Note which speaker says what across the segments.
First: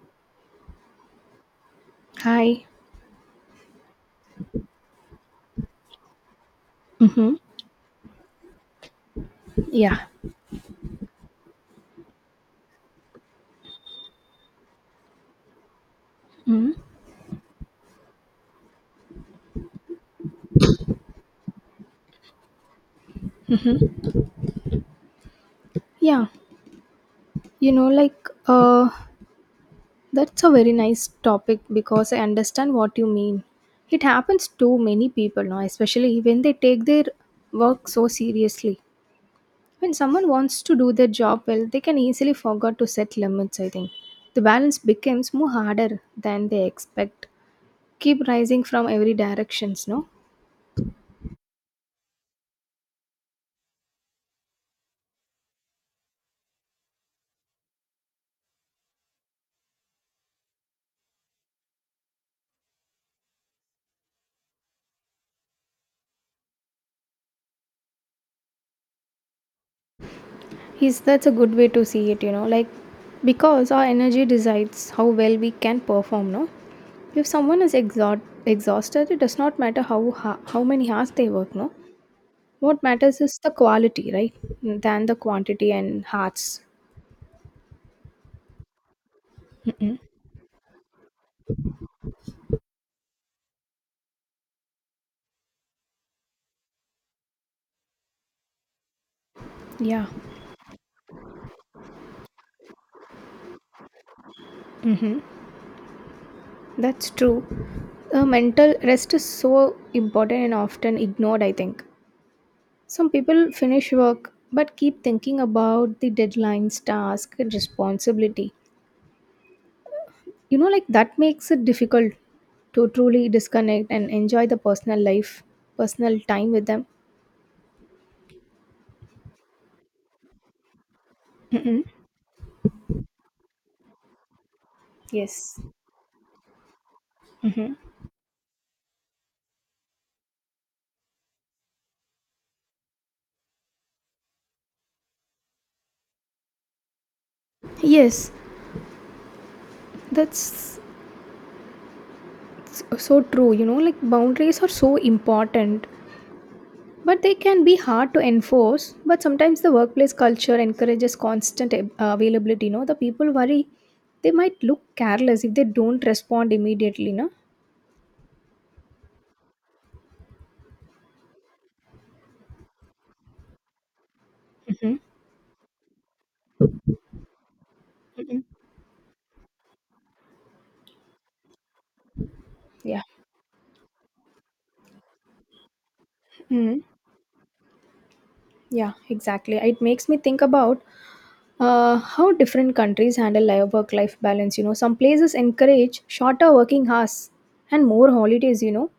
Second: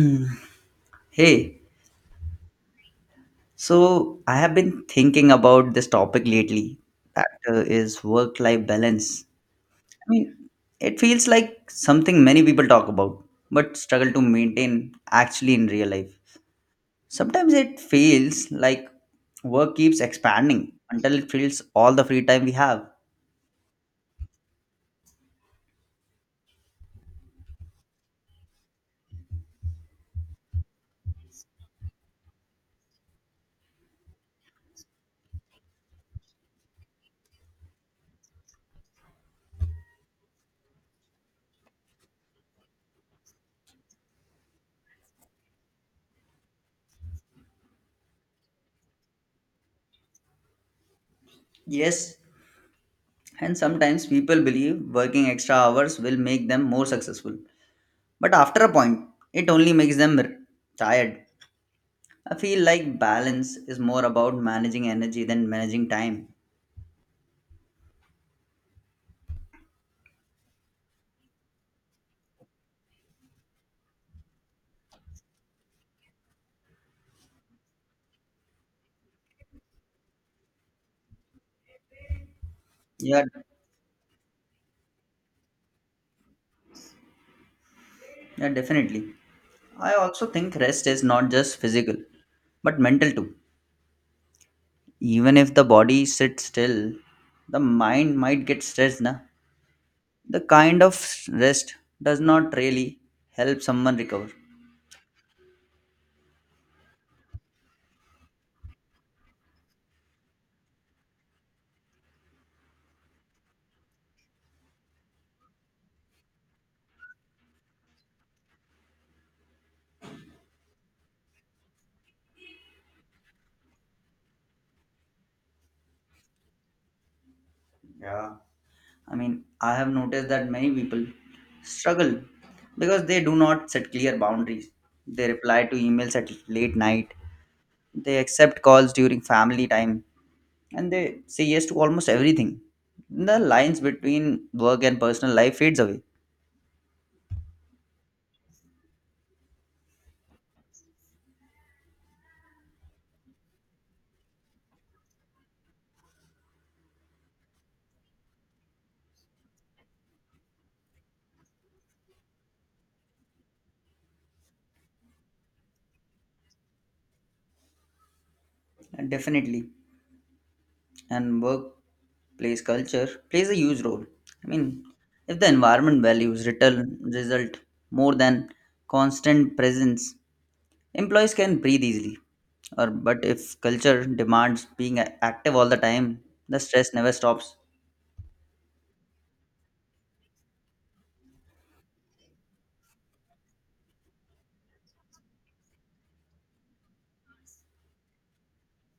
Speaker 1: Hmm. Hey,
Speaker 2: Hi.
Speaker 1: so I have been thinking about this topic lately. That
Speaker 2: Mm-hmm.
Speaker 1: is work-life balance.
Speaker 2: Yeah.
Speaker 1: I mean, it feels like something many people talk about, but struggle to maintain actually in real life.
Speaker 2: Mm-hmm.
Speaker 1: Sometimes it feels like work keeps expanding until it fills all the free time we have.
Speaker 2: Yeah. You know, like, uh, that's a very nice topic because I understand what you mean. It happens to many people now, especially when they take their work so seriously. When someone wants to do their job well, they can easily forget to set limits, I think. The balance becomes more harder than they expect. Keep rising from every directions, no?
Speaker 1: Yes, and sometimes people believe working extra hours will make them more successful, but after a point, it only makes them tired. I feel like balance is more about managing energy than managing time.
Speaker 2: Yes, that's a good way to see it, because our energy decides how well we can perform, no? If someone is exhausted, it does not matter how many hours they work, no? What matters
Speaker 1: Yeah,
Speaker 2: is the quality, right? Than the quantity and hearts.
Speaker 1: yeah, definitely. I also think rest is not just physical, but mental too. Even if the body sits still, the mind might get stressed. Na?
Speaker 2: Yeah,
Speaker 1: The kind of rest does not really help someone recover.
Speaker 2: hmm that's true. Mental rest is so important and often ignored, I think. Some people finish work but keep thinking about the deadlines, task, and responsibility. You know, that makes it difficult to truly disconnect and enjoy the personal life personal time with them.
Speaker 1: Yeah. I mean, I have noticed that many people
Speaker 2: Mm-hmm.
Speaker 1: struggle because they do not set clear boundaries. They
Speaker 2: Yes.
Speaker 1: reply to emails at late night,
Speaker 2: Mm-hmm.
Speaker 1: they accept calls during family time, and they say yes to almost everything. The lines between work and personal life fades away.
Speaker 2: Yes, that's so true, you know, like boundaries are so important, but they can be hard to enforce. But sometimes the workplace culture encourages availability. You know, the people worry they might look careless if they don't respond immediately, no?
Speaker 1: And definitely, and workplace culture plays a huge role. I mean,
Speaker 2: Mm-hmm.
Speaker 1: if the environment values return result more than
Speaker 2: Mm-hmm.
Speaker 1: constant presence, employees can breathe easily, or
Speaker 2: Yeah.
Speaker 1: but if culture demands being active all the time, the
Speaker 2: Mm-hmm.
Speaker 1: stress never stops.
Speaker 2: Yeah, exactly. It makes me think about how different countries handle life work life balance. You know, some places encourage shorter working hours and more holidays. You know,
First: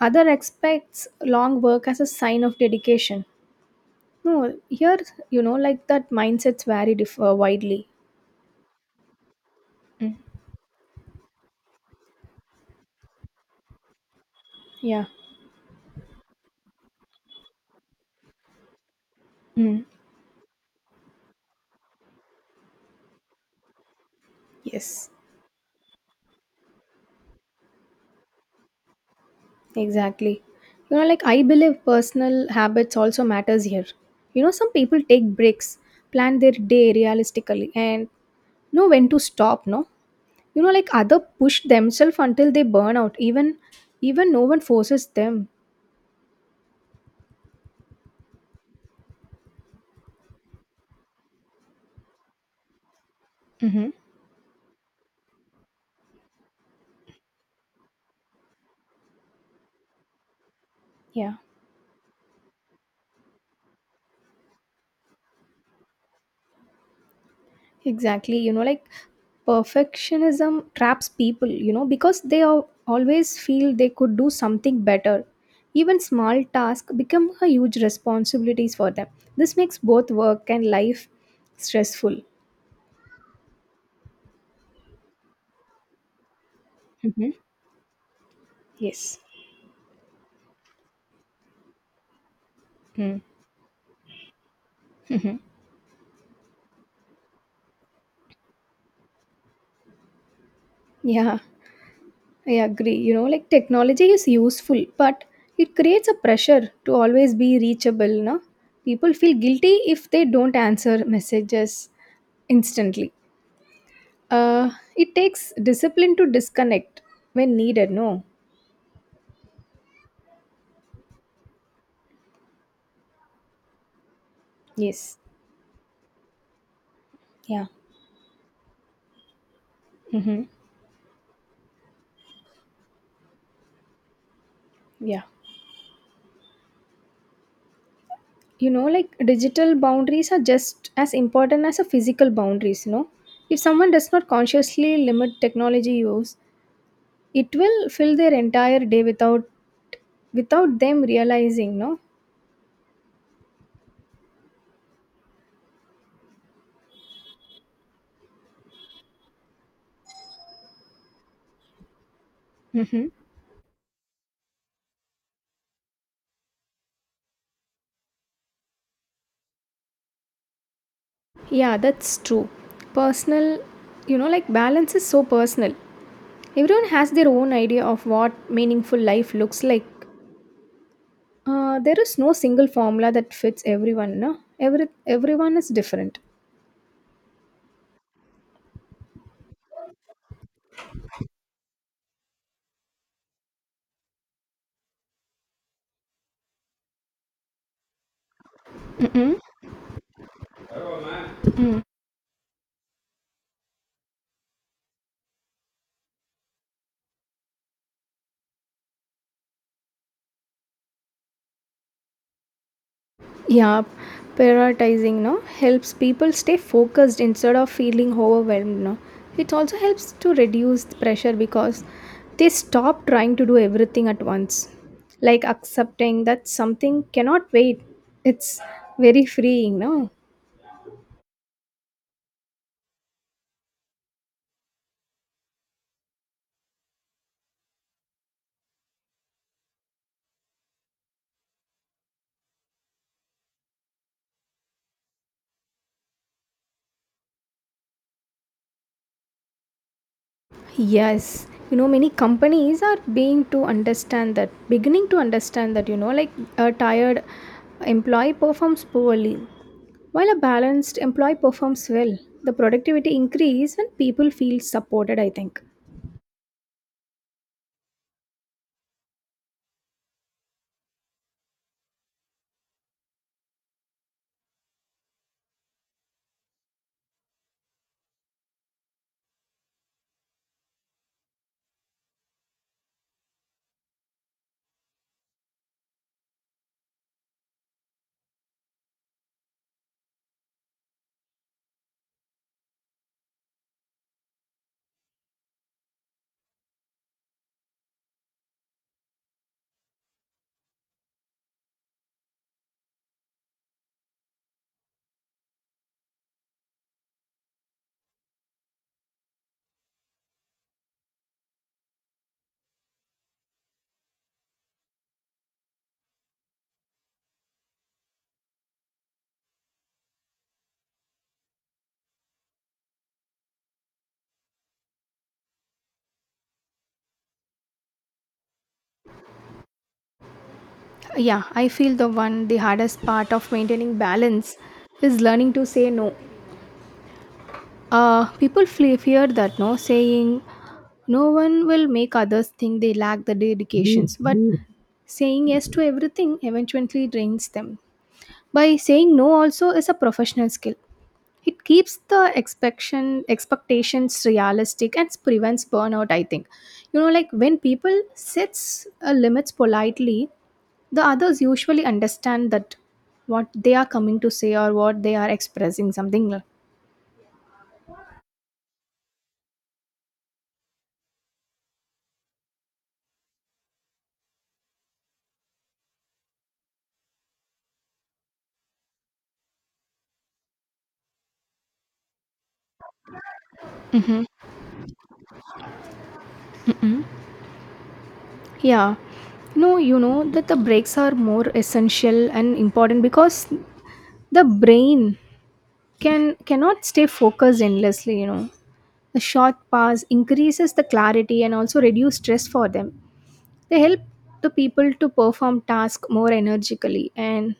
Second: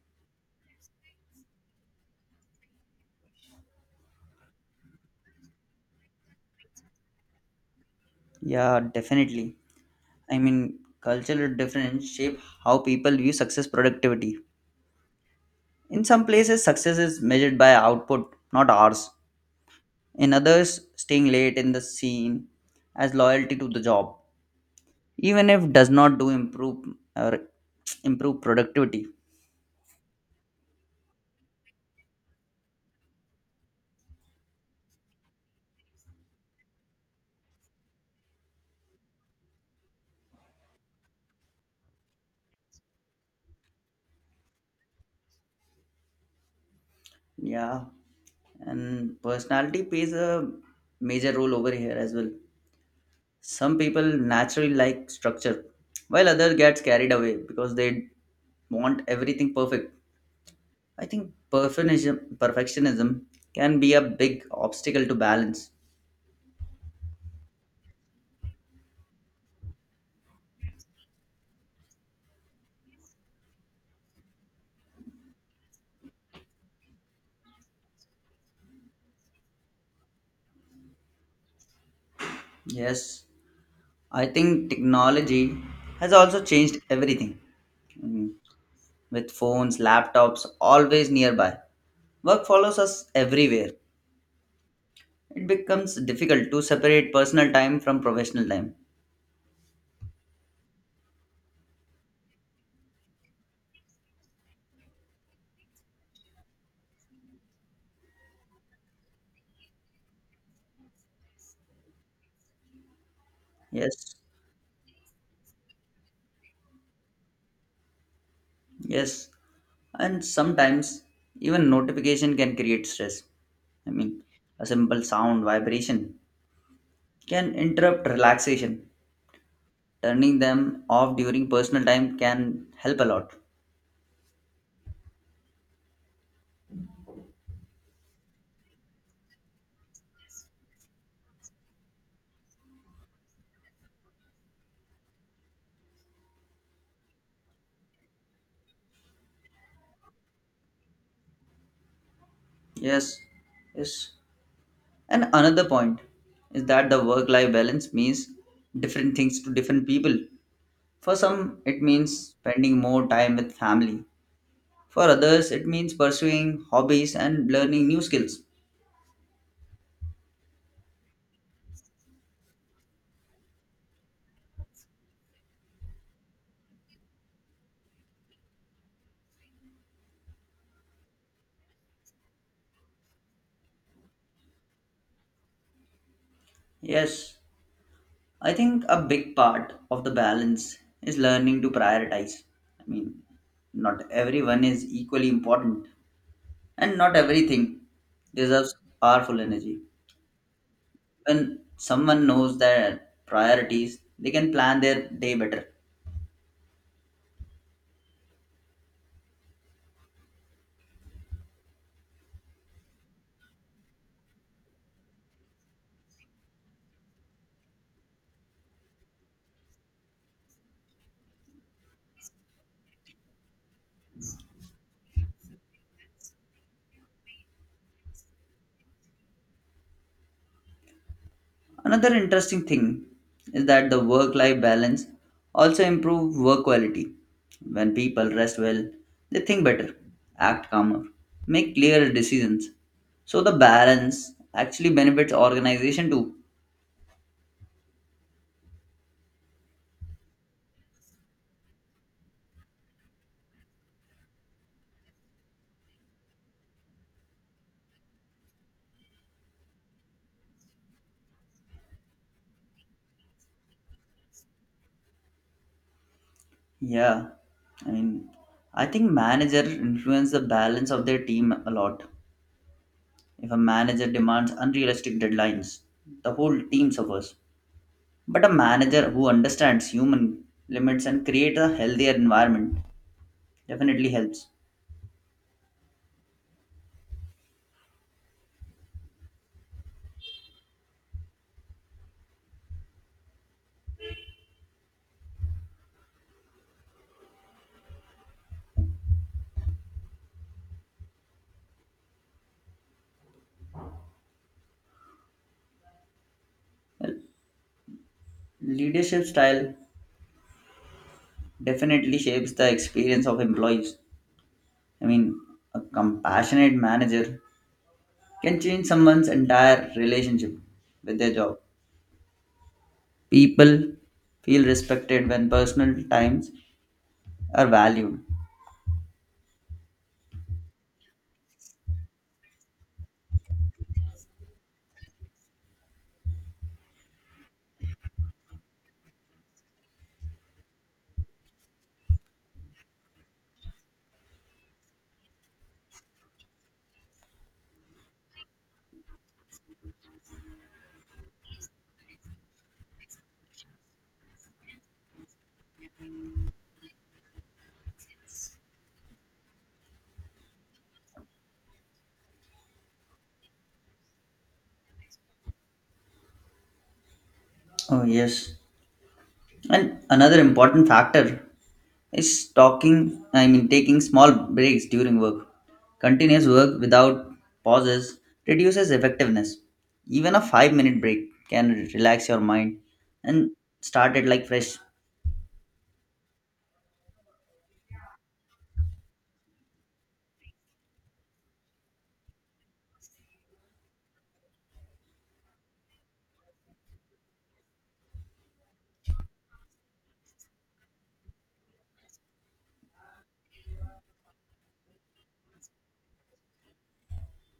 Speaker 2: other expects long work as a sign of dedication, no? Here, you know, like that mindsets vary widely.
Speaker 1: Yeah, definitely.
Speaker 2: Mm,
Speaker 1: I mean, cultural difference shape how people view success productivity.
Speaker 2: yeah.
Speaker 1: In some places, success is measured by output, not hours.
Speaker 2: Mm.
Speaker 1: In others, staying late in the scene as loyalty to the job,
Speaker 2: Yes,
Speaker 1: even if does not do improve or improve productivity.
Speaker 2: exactly. You know, like I believe personal habits also matters here. You know, some people take breaks, plan their day realistically, and know when to stop, no? You know, like other push themselves until they burn out, even no one forces them.
Speaker 1: Yeah, and personality plays a major role over here as well. Some
Speaker 2: Hmm.
Speaker 1: people naturally like structure, while others gets carried away because they want everything perfect. I think
Speaker 2: Yeah,
Speaker 1: perfectionism can be a big obstacle to balance.
Speaker 2: exactly. You know, like perfectionism traps people. You know, because always feel they could do something better. Even small tasks become a huge responsibilities for them. This makes both work and life stressful.
Speaker 1: Yes, I think technology has also changed
Speaker 2: Hmm.
Speaker 1: everything. Mm,
Speaker 2: Yes.
Speaker 1: with phones, laptops always nearby, work follows us everywhere.
Speaker 2: Mm-hmm.
Speaker 1: It becomes difficult to separate personal time from professional time.
Speaker 2: Yeah, I agree. You know, like technology is useful, but it creates a pressure to always be reachable. No, people feel guilty if they don't answer messages instantly.
Speaker 1: Yes,
Speaker 2: Uh, it takes discipline to disconnect when needed. No,
Speaker 1: yes, and sometimes even notification can create stress. I mean, a simple
Speaker 2: yes.
Speaker 1: sound vibration can
Speaker 2: Yeah.
Speaker 1: interrupt relaxation. Turning
Speaker 2: Mm-hmm.
Speaker 1: them off during personal time can help a lot.
Speaker 2: Yeah. You know, like digital boundaries are just as important as a physical boundaries. You know, if someone does not consciously limit technology use, it will fill their entire day without them realizing, no?
Speaker 1: Yes, yes. And another point is that the work life balance means different things to different people. For some, it means spending more
Speaker 2: Hmm.
Speaker 1: time with family. For others, it means pursuing hobbies and learning new skills.
Speaker 2: Yeah, that's true. Personal, you know, like balance is so personal. Everyone has their own idea of what meaningful life looks like. There is no single formula that fits everyone, no? Everyone is different.
Speaker 1: Yes, I think a big part of the balance is learning to prioritize. I mean, not everyone is equally important, and not everything deserves powerful energy. When someone knows their priorities, they can plan their day better.
Speaker 2: Yeah, prioritizing no helps people stay focused instead of feeling overwhelmed. No, it also helps to reduce the pressure because they stop trying to do everything at once. Like accepting that something cannot wait. It's very freeing, no?
Speaker 1: Another interesting thing is that the work life balance also improve work quality. When people rest well, they think better, act calmer, make clearer decisions, so the balance actually benefits organization too.
Speaker 2: Yes, you know, many companies are being to understand that, beginning to understand that, you know, like a tired employee performs poorly, while a balanced employee performs well. The productivity increase when people feel supported, I think.
Speaker 1: Yeah, I mean, I think manager influence the balance of their team a lot. If a manager demands unrealistic deadlines, the whole team suffers. But a manager who understands human limits and creates a healthier environment definitely helps. Leadership style definitely shapes the experience of employees. I mean, a compassionate manager can change someone's entire relationship with their job. People feel respected when personal times are valued.
Speaker 2: Yeah, I feel the hardest part of maintaining balance is learning to say no. Uh, people fear that no saying no one will make others think they lack the dedications, but. Mm. Saying yes to everything eventually drains them. By saying no also is a professional skill. It keeps the expectations realistic and prevents burnout. I think, you know, like when people sets limits politely, the others usually understand that what they are coming to say or what they are expressing something like.
Speaker 1: Oh, yes. And another important factor is talking, I mean taking small breaks during work. Continuous work without pauses reduces effectiveness. Even a 5-minute break can relax your mind and start it like fresh.
Speaker 2: Yeah. No, you know that the breaks are more essential and important because the brain cannot stay focused endlessly, you know. The short pause increases the clarity and also reduce stress for them. They help the people to perform tasks more energically and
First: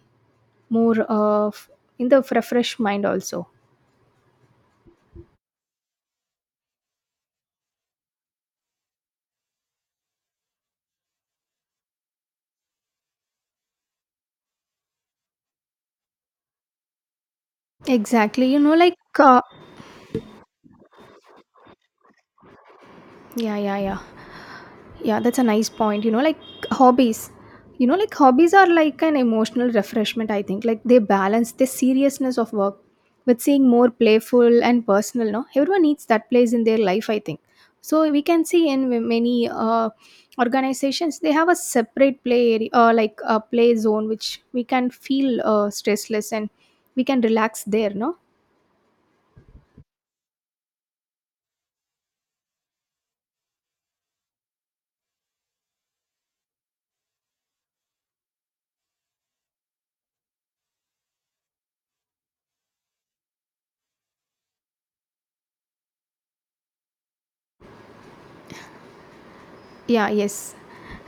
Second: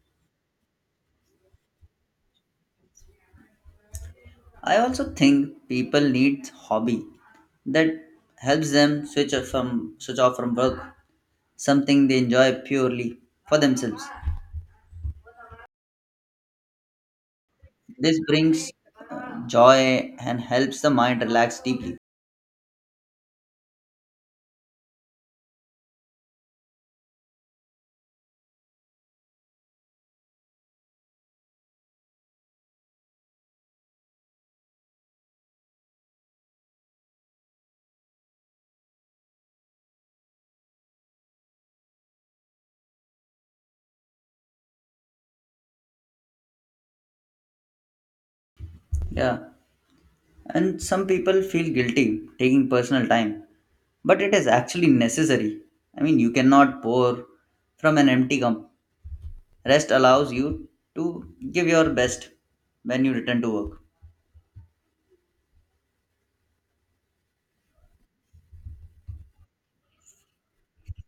Speaker 2: more in the refreshed mind also.
Speaker 1: I also think people need hobby that helps them switch off from work, something they enjoy purely for themselves. This
Speaker 2: Exactly.
Speaker 1: brings
Speaker 2: Uh,
Speaker 1: joy and helps the mind relax deeply.
Speaker 2: yeah, yeah, yeah. Yeah, that's a nice point. Hobbies. You know, like hobbies are like an emotional refreshment, I think. Like they balance the seriousness of work with seeing more playful and personal, no? Everyone needs that place in their life, I think. So we can see in many organizations, they have a separate play area, like a play zone, which we can feel stressless and we can relax there, no?
Speaker 1: Yeah. And some people feel guilty taking personal time, but it is actually necessary. I mean, you cannot pour from an empty cup. Rest allows you to give your best when you return to work.
Speaker 2: Yeah, yes.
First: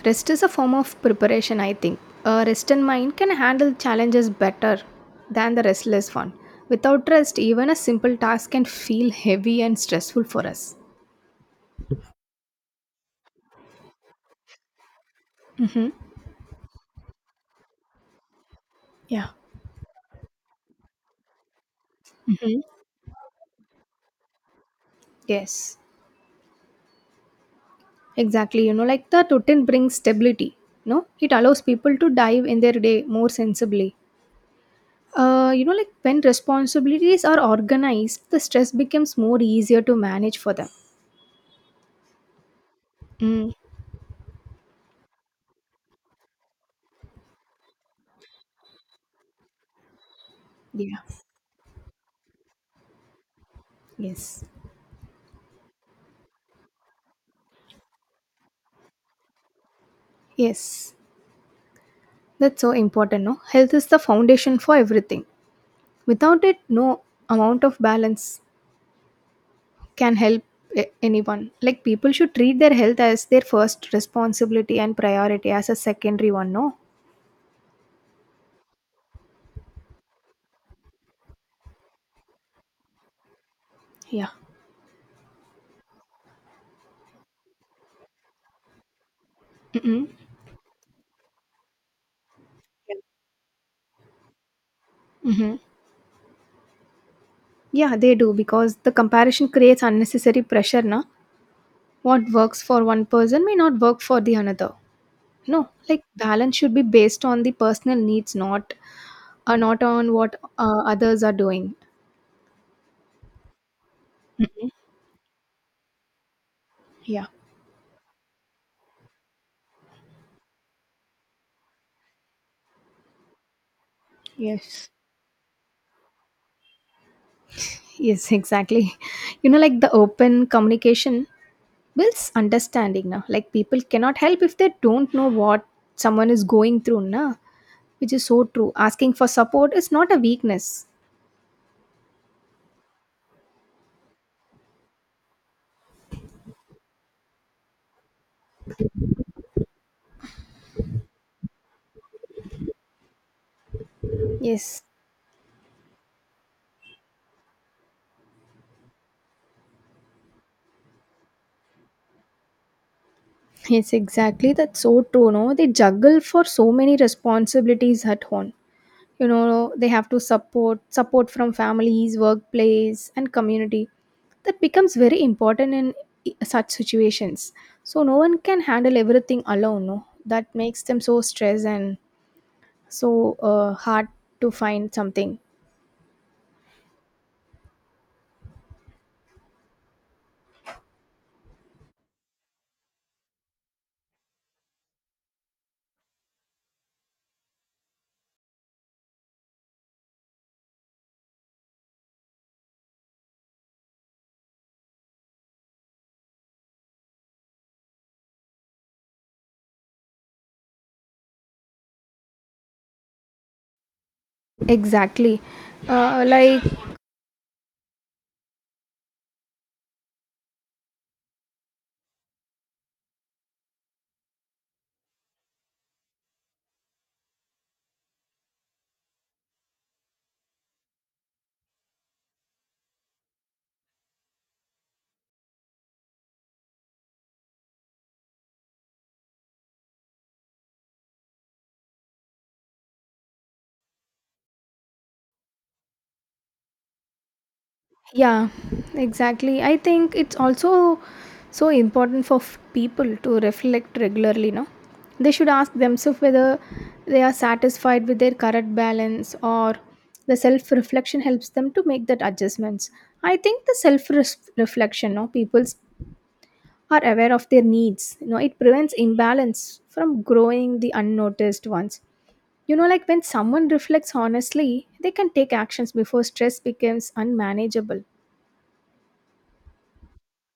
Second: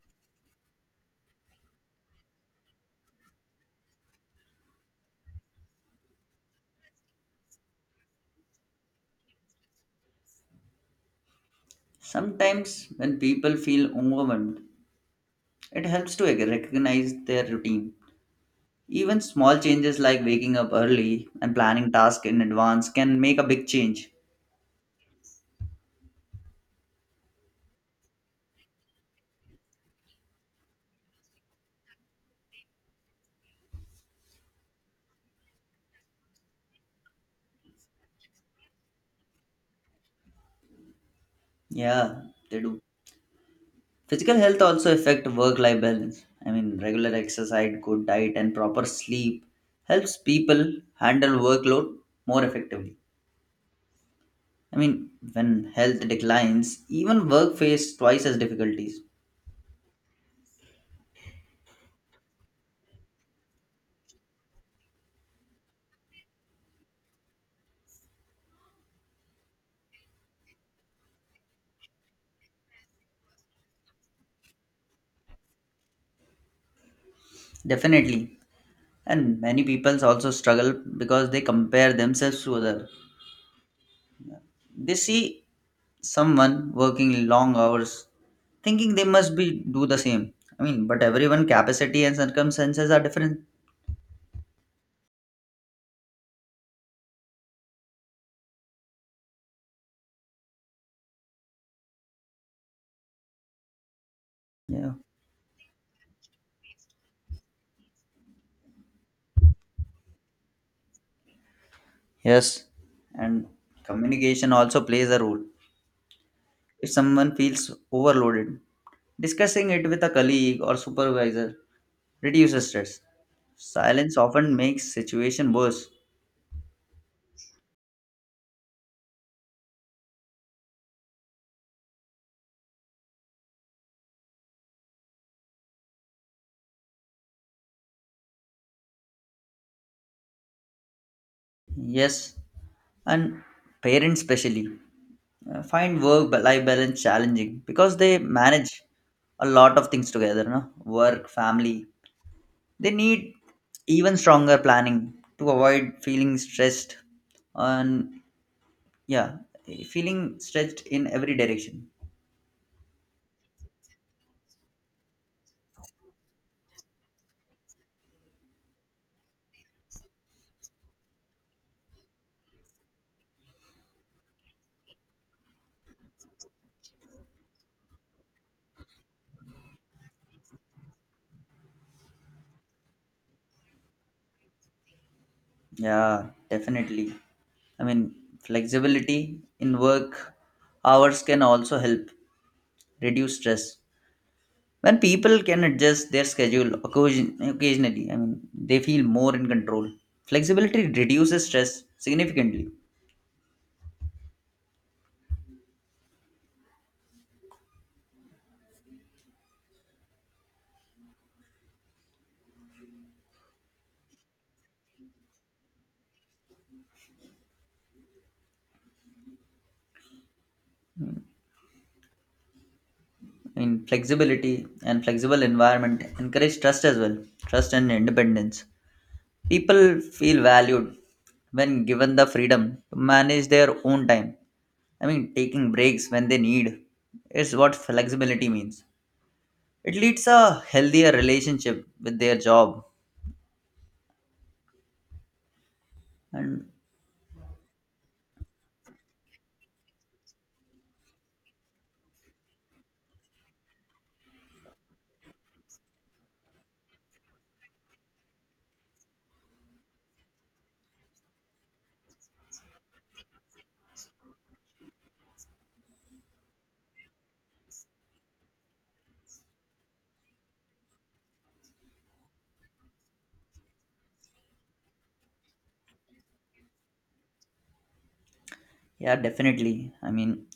Speaker 2: Rest is a form of preparation, I think. A rested mind can handle challenges better than the restless one. Without rest, even a simple task can feel heavy and stressful for us.
Speaker 1: Sometimes, when people feel overwhelmed, it
Speaker 2: Mm-hmm.
Speaker 1: helps to recognize their routine. Even
Speaker 2: Yeah,
Speaker 1: small changes like waking up early and planning tasks in advance can make a big change.
Speaker 2: yes. Exactly. You know, like the routine brings stability. No, it allows people to dive in their day more sensibly. You know, like when responsibilities are organized, the stress becomes more easier to manage for them.
Speaker 1: Yeah, they do.
Speaker 2: Mm.
Speaker 1: Physical health also affect work-life balance. I mean, regular exercise, good diet, and proper sleep helps people
Speaker 2: Yeah.
Speaker 1: handle workload more effectively.
Speaker 2: Yes.
Speaker 1: I mean, when health declines, even work face twice as difficulties.
Speaker 2: Yes. That's so important, no? Health is the foundation for everything. Without it, no amount of balance can help anyone. Like people should treat their health as their first responsibility and priority as a secondary one, no?
Speaker 1: Definitely, and many people also struggle because they compare themselves to others.
Speaker 2: Yeah.
Speaker 1: They see someone working long hours, thinking they must be do the
Speaker 2: Mm-mm.
Speaker 1: same. I mean, but everyone capacity and circumstances
Speaker 2: Yeah.
Speaker 1: are different.
Speaker 2: Mm-hmm. Yeah, they do because the comparison creates unnecessary pressure, na? What works for one person may not work for the another.
Speaker 1: Yeah.
Speaker 2: No, like balance should be based on the personal needs, not on what others are doing.
Speaker 1: Yes, and communication also plays a role. If
Speaker 2: Yeah.
Speaker 1: someone feels overloaded, discussing it with a colleague or supervisor reduces stress. Silence often makes
Speaker 2: Yes.
Speaker 1: situation worse.
Speaker 2: Yes, exactly. You know, like the open communication builds understanding now. Like people cannot help if they don't know what someone is going through, na? Which is so true. Asking for support is not a weakness.
Speaker 1: Yes, and parents especially find work life balance challenging because they manage a lot of things together, no? Work, family. They need even stronger
Speaker 2: Yes.
Speaker 1: planning to avoid feeling stressed and, yeah, feeling stretched in every direction.
Speaker 2: Yes, exactly. That's so true, no? They juggle for so many responsibilities at home. You know, they have to support from families, workplace, and community. That becomes very important in such situations. So no one can handle everything alone, no? That makes them so stressed and so hard to find something.
Speaker 1: Yeah, definitely. I mean, flexibility in work hours can also help reduce stress. When people can adjust their schedule occasionally, I mean, they feel more in control. Flexibility reduces stress significantly.
Speaker 2: Exactly. uh, like
Speaker 1: I mean, flexibility and flexible environment encourage trust as well, trust and independence. People feel valued when given the freedom to manage their own time. I mean, taking breaks when they need is what flexibility means. It leads a healthier relationship with their job. And
Speaker 2: Yeah, exactly. I think it's also so important for people to reflect regularly, no? They should ask themselves whether they are satisfied with their current balance or the self reflection helps them to make that adjustments. I think the self reflection, no, people are aware of their needs. You know, it prevents imbalance from growing the unnoticed ones. You know, like when someone reflects honestly, they can take actions before stress becomes unmanageable.
Speaker 1: yeah, definitely. I mean,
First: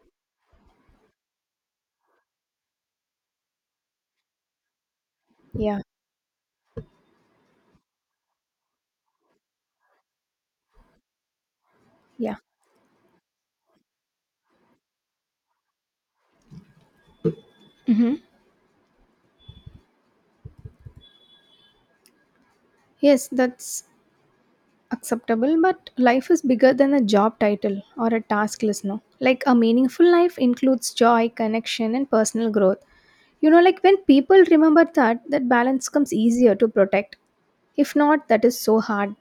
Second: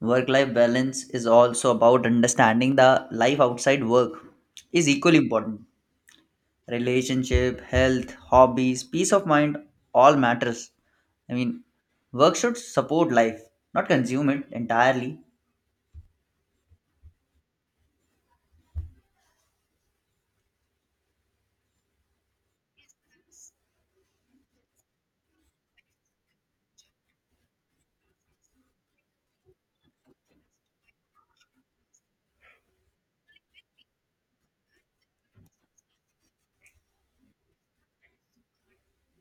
Speaker 1: work life balance is also about understanding the life outside work is equally important:
Speaker 2: Yeah.
Speaker 1: relationship, health, hobbies, peace of mind, all matters. I mean, work
Speaker 2: Yeah.
Speaker 1: should support life, not consume it entirely.
Speaker 2: Yes, that's acceptable, but life is bigger than a job title or a task list, no? Like a meaningful life includes joy, connection, and personal growth. You know, like when people remember that, that balance comes easier to protect. If not, that is so hard.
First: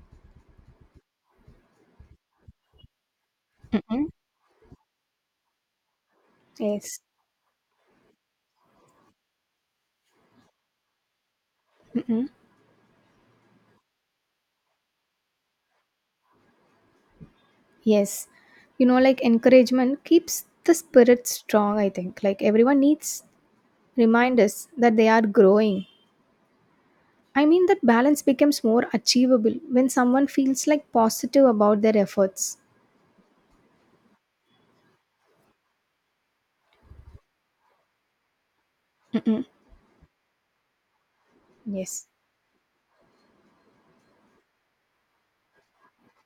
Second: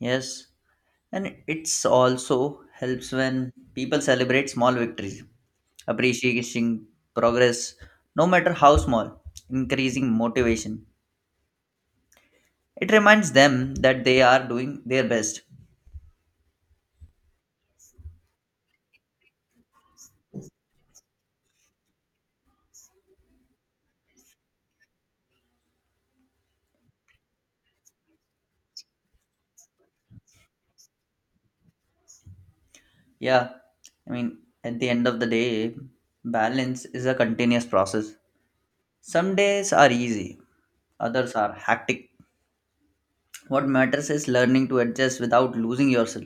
Speaker 1: Yes, and it's also helps when people
Speaker 2: Hmm.
Speaker 1: celebrate small victories, appreciating
Speaker 2: Yes.
Speaker 1: progress, no matter how small, increasing motivation.
Speaker 2: Mhm.
Speaker 1: It reminds them that they are doing their best.
Speaker 2: Yes. You know, like encouragement keeps the spirit strong, I think. Like everyone needs reminders that they are growing. I mean, that balance becomes more achievable when someone feels like positive about their efforts.
Speaker 1: Yeah, I mean, at the end of the day, balance is a continuous process. Some
Speaker 2: Mm-mm.
Speaker 1: days are easy, others are
Speaker 2: Yes,
Speaker 1: hectic. What matters is learning to adjust without losing yourself.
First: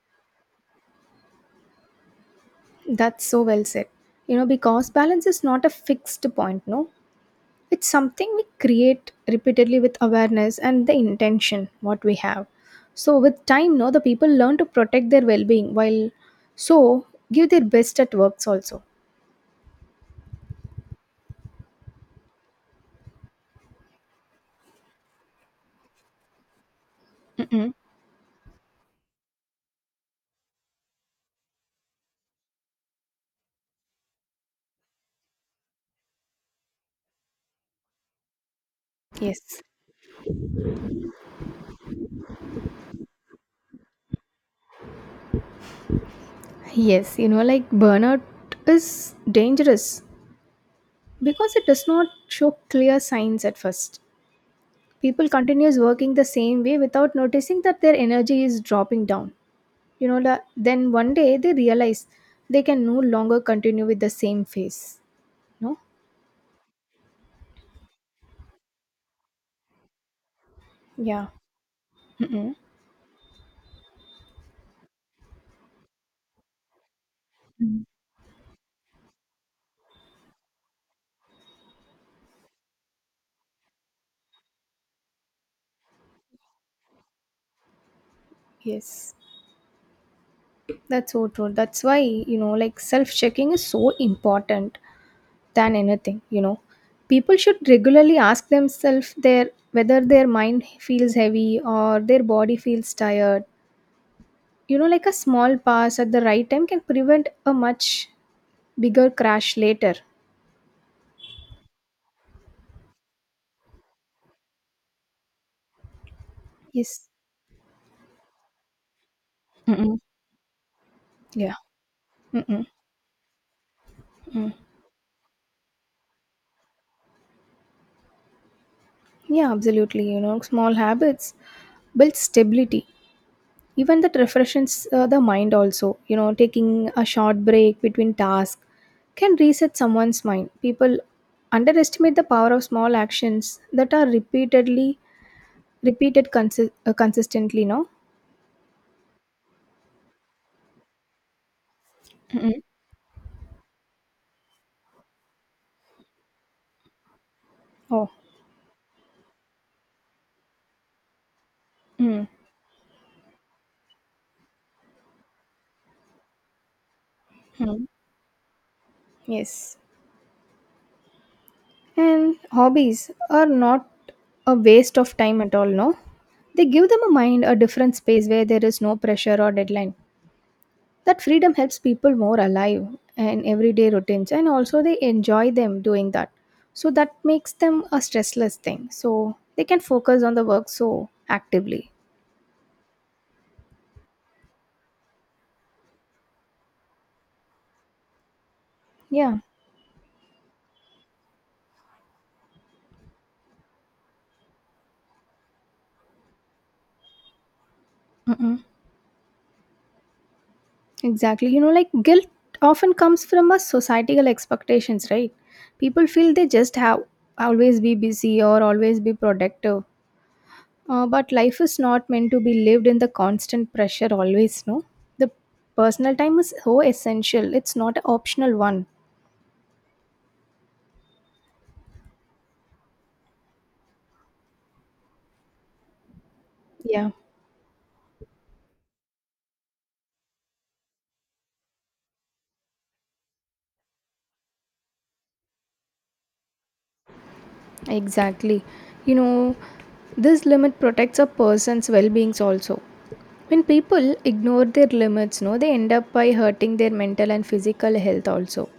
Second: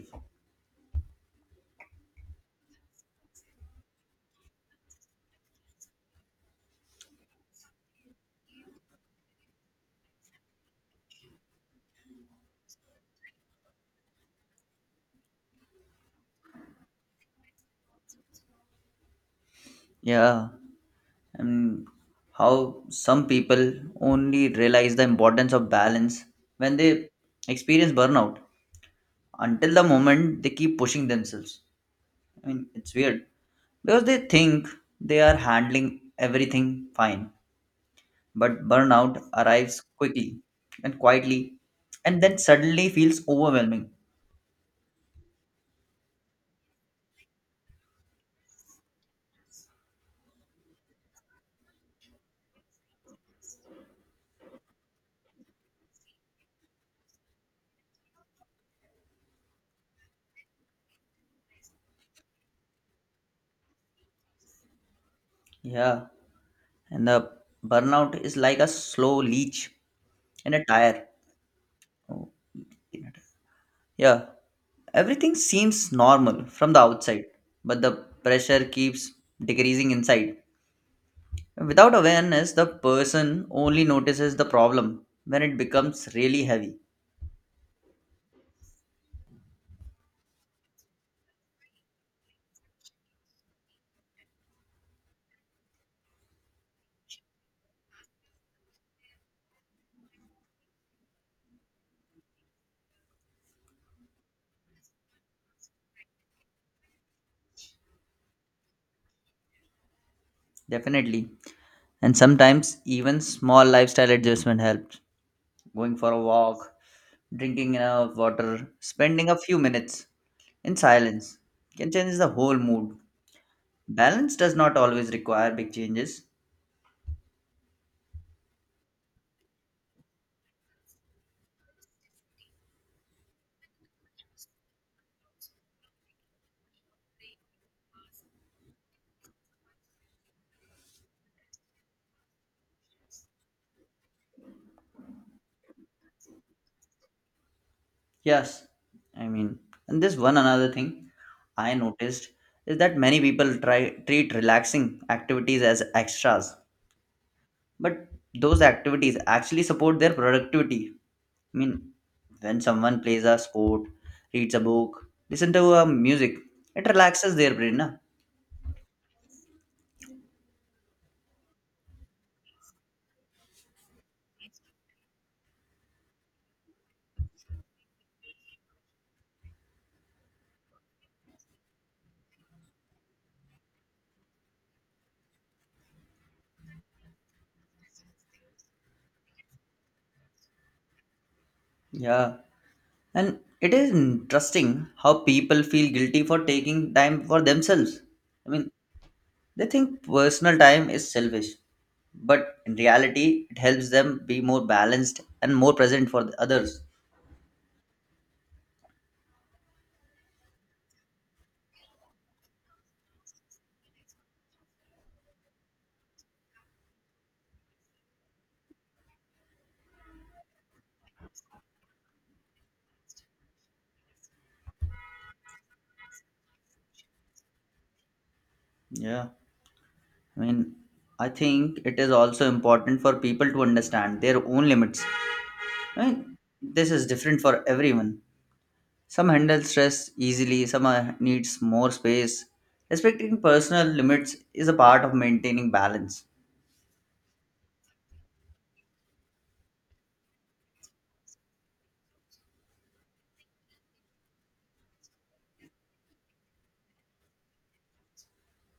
Speaker 2: that's so well said. You know, because balance is not a fixed point, no? It's something we create repeatedly with awareness and the intention what we have. So, with time, no, the people learn to protect their well being while so give their best at works also.
Speaker 1: Yeah, and how some people only realize the importance of balance when they
Speaker 2: Mm-mm.
Speaker 1: experience burnout. Until the moment they keep pushing themselves. I mean, it's weird because they think they are handling everything fine, but burnout
Speaker 2: Yes.
Speaker 1: arrives quickly and quietly and then suddenly feels overwhelming.
Speaker 2: Yes, you know, like burnout is dangerous because it does not show clear signs at first. People continues working the same way without noticing that their energy is dropping down. You know, then one day they realize they can no longer continue with the same phase. No?
Speaker 1: Yeah. And the burnout is like a slow leech in a tire.
Speaker 2: Yeah.
Speaker 1: Oh,
Speaker 2: Mm-mm.
Speaker 1: in a tire. Yeah, everything seems normal from the outside, but
Speaker 2: Mm.
Speaker 1: the pressure keeps decreasing inside. Without awareness, the person only notices the problem when it becomes really heavy.
Speaker 2: Yes. That's so true. That's why, you know, like self checking is so important than anything, you know. People should regularly ask themselves their whether their mind feels heavy or their body feels tired. You know, like a small pass at the right time can prevent a much bigger crash later.
Speaker 1: Definitely. And sometimes even small lifestyle adjustment helps. Going for a walk,
Speaker 2: Yes.
Speaker 1: drinking enough water, spending a few
Speaker 2: Mm-mm.
Speaker 1: minutes in silence
Speaker 2: Yeah.
Speaker 1: can change the whole
Speaker 2: Mm-mm.
Speaker 1: mood. Balance does not always require big changes.
Speaker 2: Yeah, absolutely. You know, small habits build stability. Even that refreshes the mind also. You know, taking a short break between tasks can reset someone's mind. People underestimate the power of small actions that are repeated consistently. No.
Speaker 1: Yes, I mean, and this one another thing I noticed
Speaker 2: Mm-mm.
Speaker 1: is that many people try treat relaxing activities as extras, but
Speaker 2: Oh.
Speaker 1: those activities actually support their productivity. I mean,
Speaker 2: Mm.
Speaker 1: when someone plays a sport, reads a book, listen to a music, it relaxes their brain,
Speaker 2: Mm.
Speaker 1: na?
Speaker 2: Yes. And hobbies are not a waste of time at all, no? They give them a mind a different space where there is no pressure or deadline. That freedom helps people more alive in everyday routines and also they enjoy them doing that. So that makes them a stressless thing. So they can focus on the work so actively.
Speaker 1: Yeah, and it is interesting how people feel guilty for taking time for themselves. I mean,
Speaker 2: Yeah,
Speaker 1: they think personal time is selfish, but in reality, it helps them be more balanced and more present for the others.
Speaker 2: mm-mm. Exactly. You know, like guilt often comes from us societal expectations, right? People feel they just have always be busy or always be productive. But life is not meant to be lived in the constant pressure always, no? The personal time is so essential. It's not an optional one.
Speaker 1: Yeah, I mean, I think it is also important for people to understand their own limits. I mean, this is
Speaker 2: Yeah,
Speaker 1: different for everyone. Some handle stress easily, some needs more space. Respecting personal limits is a part of maintaining balance.
Speaker 2: exactly. You know, this limit protects a person's well-beings also. When people ignore their limits, no, they end up by hurting their mental and physical health also.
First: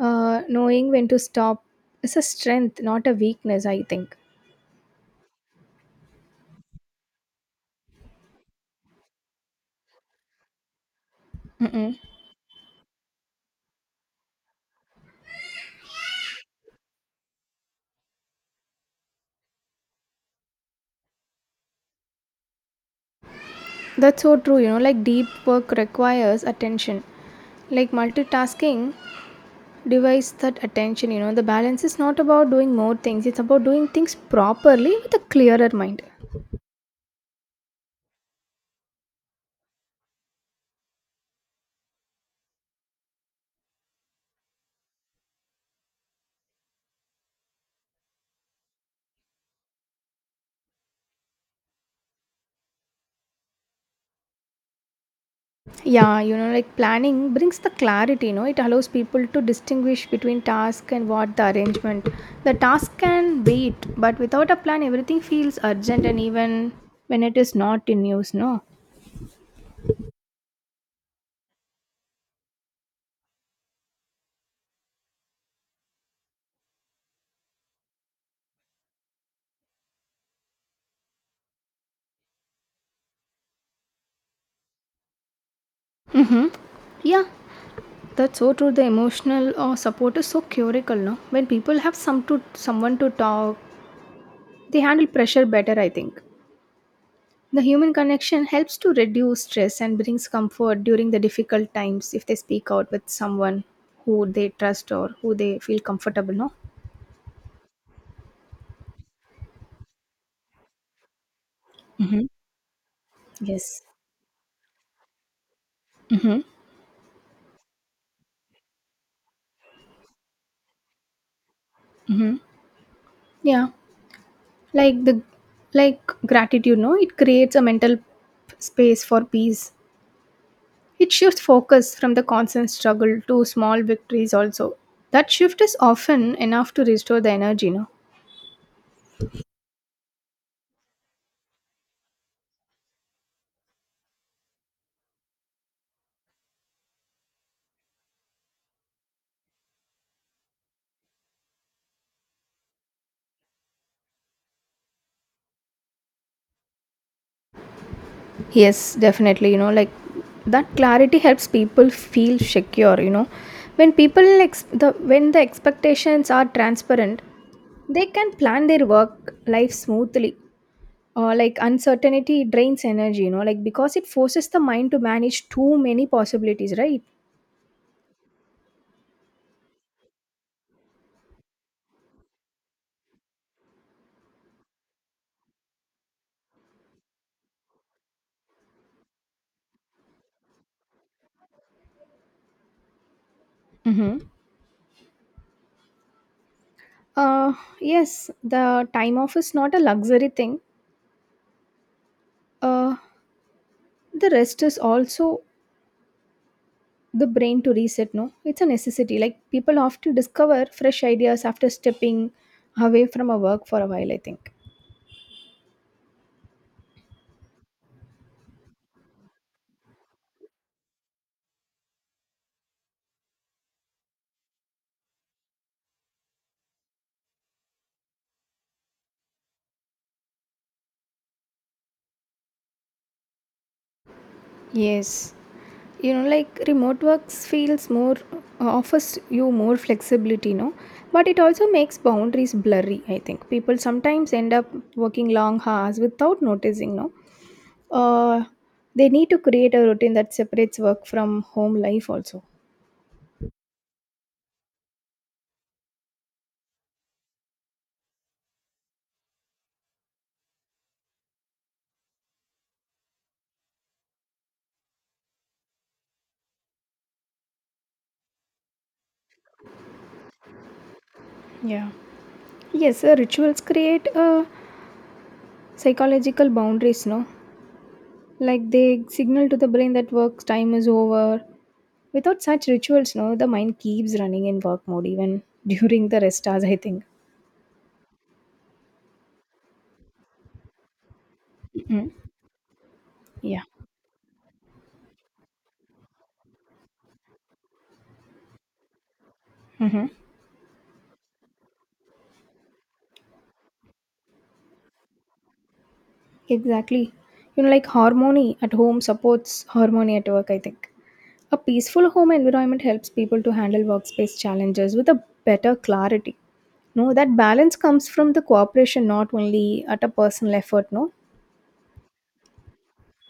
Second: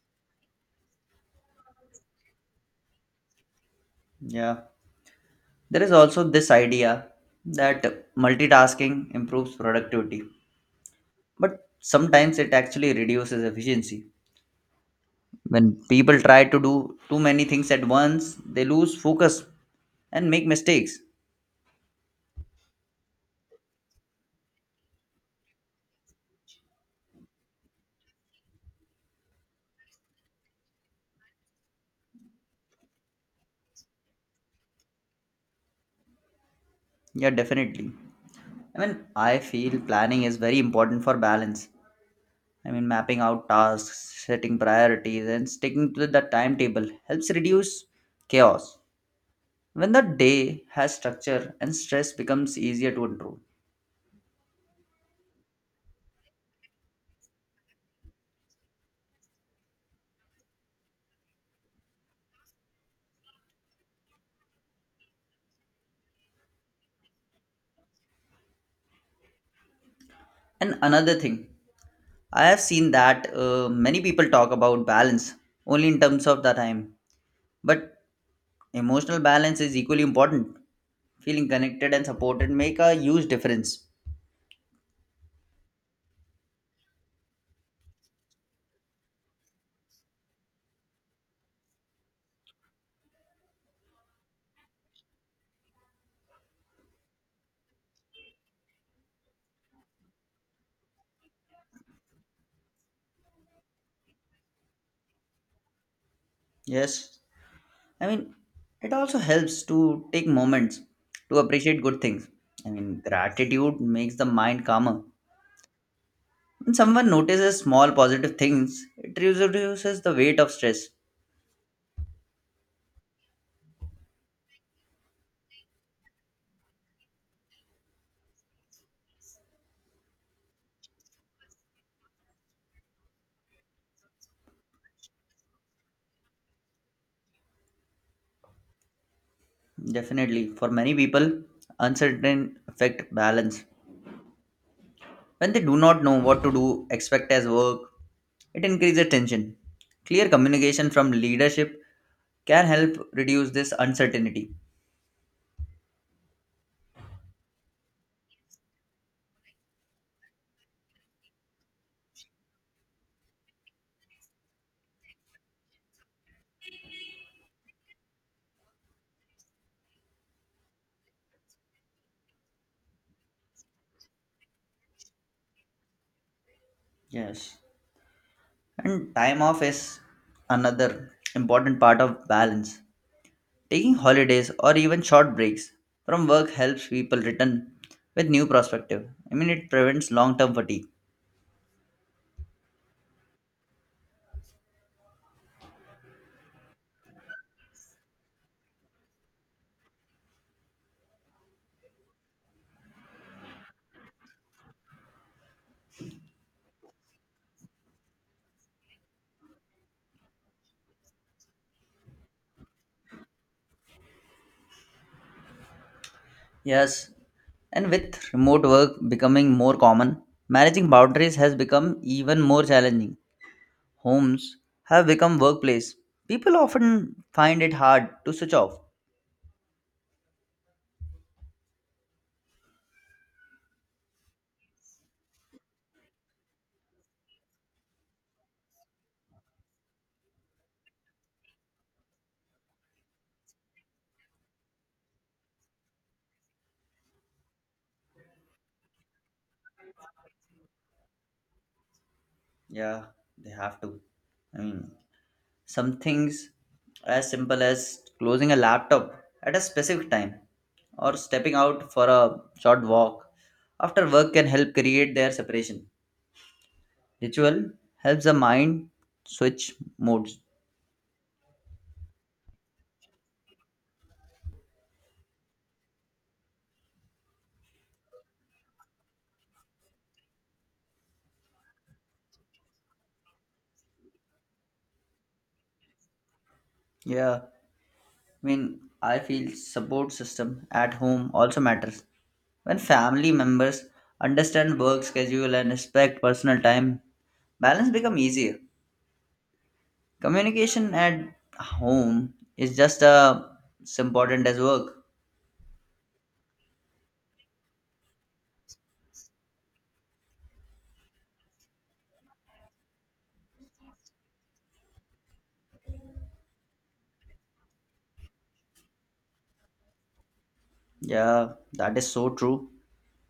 Speaker 2: Knowing when to stop is a strength, not a weakness, I think.
Speaker 1: Yeah, there is also this idea that multitasking improves productivity. But
Speaker 2: Mm-mm.
Speaker 1: sometimes it actually reduces efficiency. When people try to do too many things at once, they lose focus and make mistakes.
Speaker 2: That's so true, you know, like deep work requires attention. Like multitasking divides that attention, you know, the balance is not about doing more things, it's about doing things properly with a clearer mind.
Speaker 1: Yeah, definitely. I mean, I feel planning is very important for balance. I mean, mapping out tasks, setting priorities, and sticking to the timetable helps reduce chaos. When the day has structure and stress becomes easier to control.
Speaker 2: Yeah, you know, like planning brings the clarity, you know, it allows people to distinguish between task and what the arrangement. The task can wait, but without a plan, everything feels urgent and even when it is not in use, no?
Speaker 1: And another thing, I have seen that many people talk about balance only in terms of the time. But emotional balance is equally important. Feeling connected and supported make a huge difference.
Speaker 2: Mm-hmm. Yeah, that's so true. The emotional support is so curable no? When people have some to someone to talk, they handle pressure better. I think the human connection helps to reduce stress and brings comfort during the difficult times if they speak out with someone who they trust or who they feel comfortable. No.
Speaker 1: Yes. I mean, it also helps to take moments to appreciate good things.
Speaker 2: Hmm.
Speaker 1: I mean, gratitude
Speaker 2: Yes.
Speaker 1: makes the mind calmer.
Speaker 2: Mm-hmm.
Speaker 1: When someone notices small positive things, it reduces the weight of stress.
Speaker 2: Yeah. Like the like gratitude. No, it creates a mental space for peace. It shifts focus from the constant struggle to small victories also. That shift is often enough to restore the energy, no.
Speaker 1: Definitely, for many people, uncertain affect balance. When they do not know what to do, expect as work, it increases tension. Clear communication from leadership can help reduce this uncertainty.
Speaker 2: Yes, definitely, you know, like that clarity helps people feel secure, you know. When people ex- the when the expectations are transparent, they can plan their work life smoothly. Or like uncertainty drains energy, you know, like because it forces the mind to manage too many possibilities, right?
Speaker 1: Yes. And time off is another important part of balance. Taking holidays or even short breaks from work helps people return with new perspective. I mean, it prevents long term fatigue.
Speaker 2: Mm-hmm. Uh, yes, the time off is not a luxury thing. uh, the rest is also the brain to reset no it's a necessity, like people often discover fresh ideas after stepping away from a work for a while, I think.
Speaker 1: Yes, and with remote work becoming more common, managing boundaries has become even more challenging. Homes have become workplace, people often find it hard to switch off.
Speaker 2: Yes, you know, like remote works feels more offers you more flexibility no, but it also makes boundaries blurry, I think people sometimes end up working long hours without noticing no. uh, they need to create a routine that separates work from home life also.
Speaker 1: Yeah, they have to. I mean, some things as simple as closing a laptop at a specific time or stepping out for a short walk after work can help create their separation. Ritual helps the mind switch modes.
Speaker 2: Yeah. Yes, rituals create psychological boundaries, no? Like they signal to the brain that work time is over. Without such rituals, no, the mind keeps running in work mode even during the rest hours, I think.
Speaker 1: Yeah, I mean, I feel support system at home also matters.
Speaker 2: Mm.
Speaker 1: When family
Speaker 2: Yeah.
Speaker 1: members understand work schedule and respect personal time, balance become easier.
Speaker 2: Mm-hmm.
Speaker 1: Communication at home is just as important as work.
Speaker 2: Exactly. You know, like harmony at home supports harmony at work, I think. A peaceful home environment helps people to handle workspace challenges with a better clarity. No, that balance comes from the cooperation, not only at a personal effort, no?
Speaker 1: Yeah, that is so true.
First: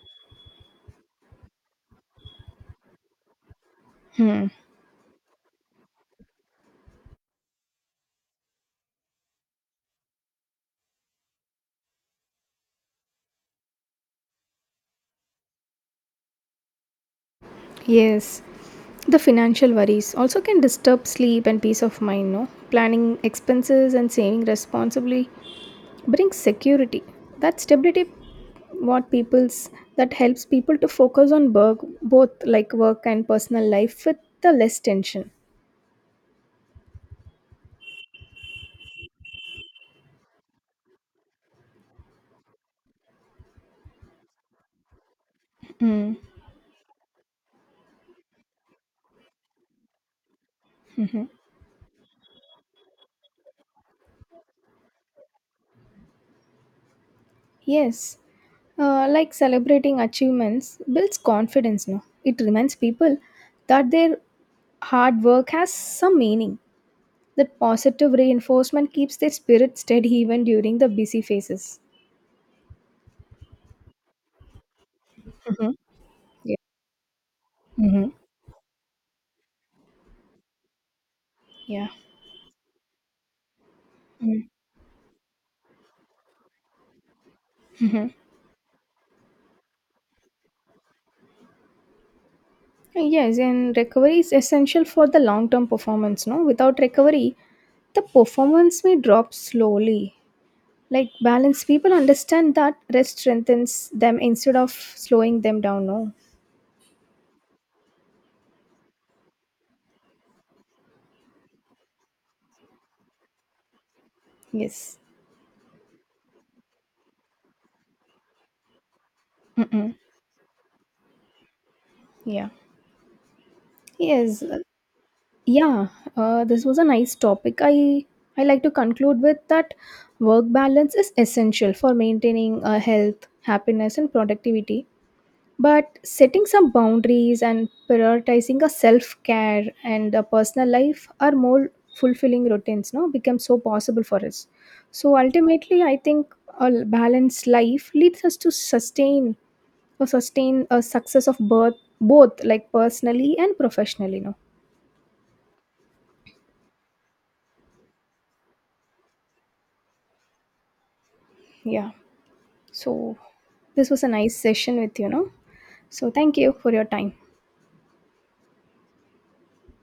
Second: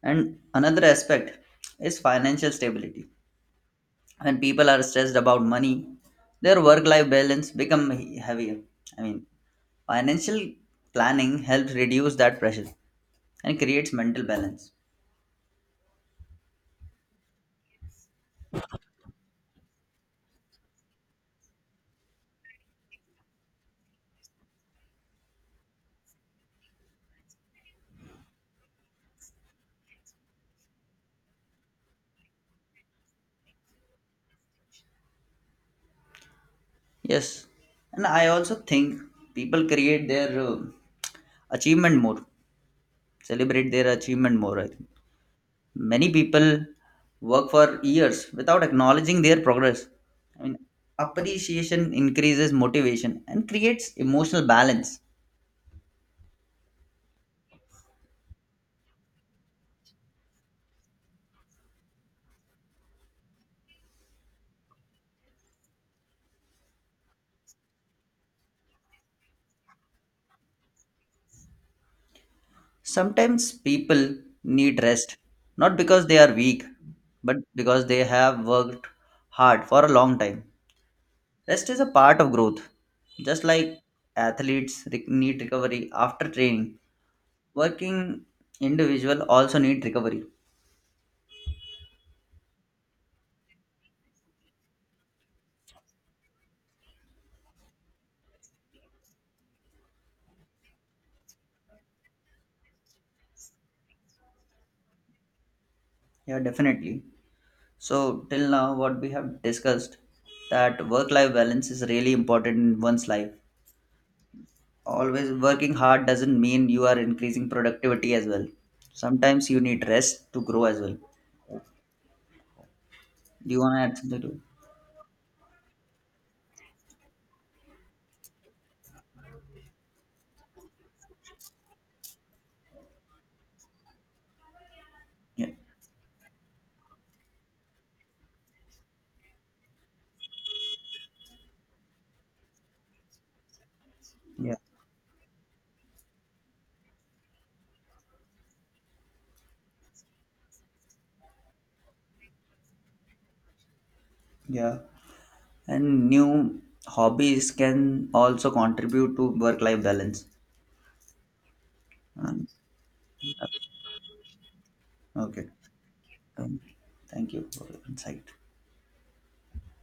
Speaker 1: And another aspect is financial stability. When
Speaker 2: Hmm.
Speaker 1: people are stressed about money, their work-life balance become heavier. I mean, financial planning helps reduce that pressure and creates mental balance.
Speaker 2: Yes, the financial worries also can disturb sleep and peace of mind, no? Planning expenses and saving responsibly brings security. That stability what people's that helps people to focus on work both like work and personal life with the less tension.
Speaker 1: Yes, and I also think people create their achievement more, celebrate their achievement more. I think many
Speaker 2: Mm.
Speaker 1: people work for years without acknowledging their progress. I mean, appreciation increases motivation and creates emotional balance.
Speaker 2: Yes. Like celebrating achievements builds confidence, no? It reminds people that their hard work has some meaning. That positive reinforcement keeps their spirit steady even during the busy phases.
Speaker 1: Sometimes people need rest,
Speaker 2: Mhm.
Speaker 1: not because they are
Speaker 2: Yeah.
Speaker 1: weak, but because they
Speaker 2: Mhm.
Speaker 1: have worked hard for a long time. Rest is a
Speaker 2: Yeah.
Speaker 1: part of growth. Just like
Speaker 2: Mm.
Speaker 1: athletes need recovery after training, working individual also need recovery.
Speaker 2: Yes, and recovery is essential for the long term performance. No, without recovery, the performance may drop slowly. Like balanced people understand that rest strengthens them instead of slowing them down. No.
Speaker 1: Yeah, definitely. So till now what we have discussed that work life balance is really important in one's life.
Speaker 2: Yes.
Speaker 1: Always working hard doesn't mean you are increasing productivity as well. Sometimes you need
Speaker 2: Mm-mm.
Speaker 1: rest to grow as well.
Speaker 2: Yeah.
Speaker 1: Do you want to add something to it?
Speaker 2: Yes. Yeah, this was a nice topic. I like to conclude with that work balance is essential for maintaining health, happiness, and productivity.
Speaker 1: Yeah.
Speaker 2: But setting some boundaries and prioritizing a self care and a personal life are more fulfilling routines. No, become so possible for us.
Speaker 1: Yeah.
Speaker 2: So ultimately, I think a balanced life leads us to sustain or sustain a success of birth, both like personally and professionally. No,
Speaker 1: Yeah. And new hobbies can also contribute to work life balance.
Speaker 2: yeah.
Speaker 1: Um,
Speaker 2: So,
Speaker 1: uh,
Speaker 2: this was a nice session with you know.
Speaker 1: okay.
Speaker 2: So, thank you
Speaker 1: Um,
Speaker 2: for your time.
Speaker 1: thank you for the insight.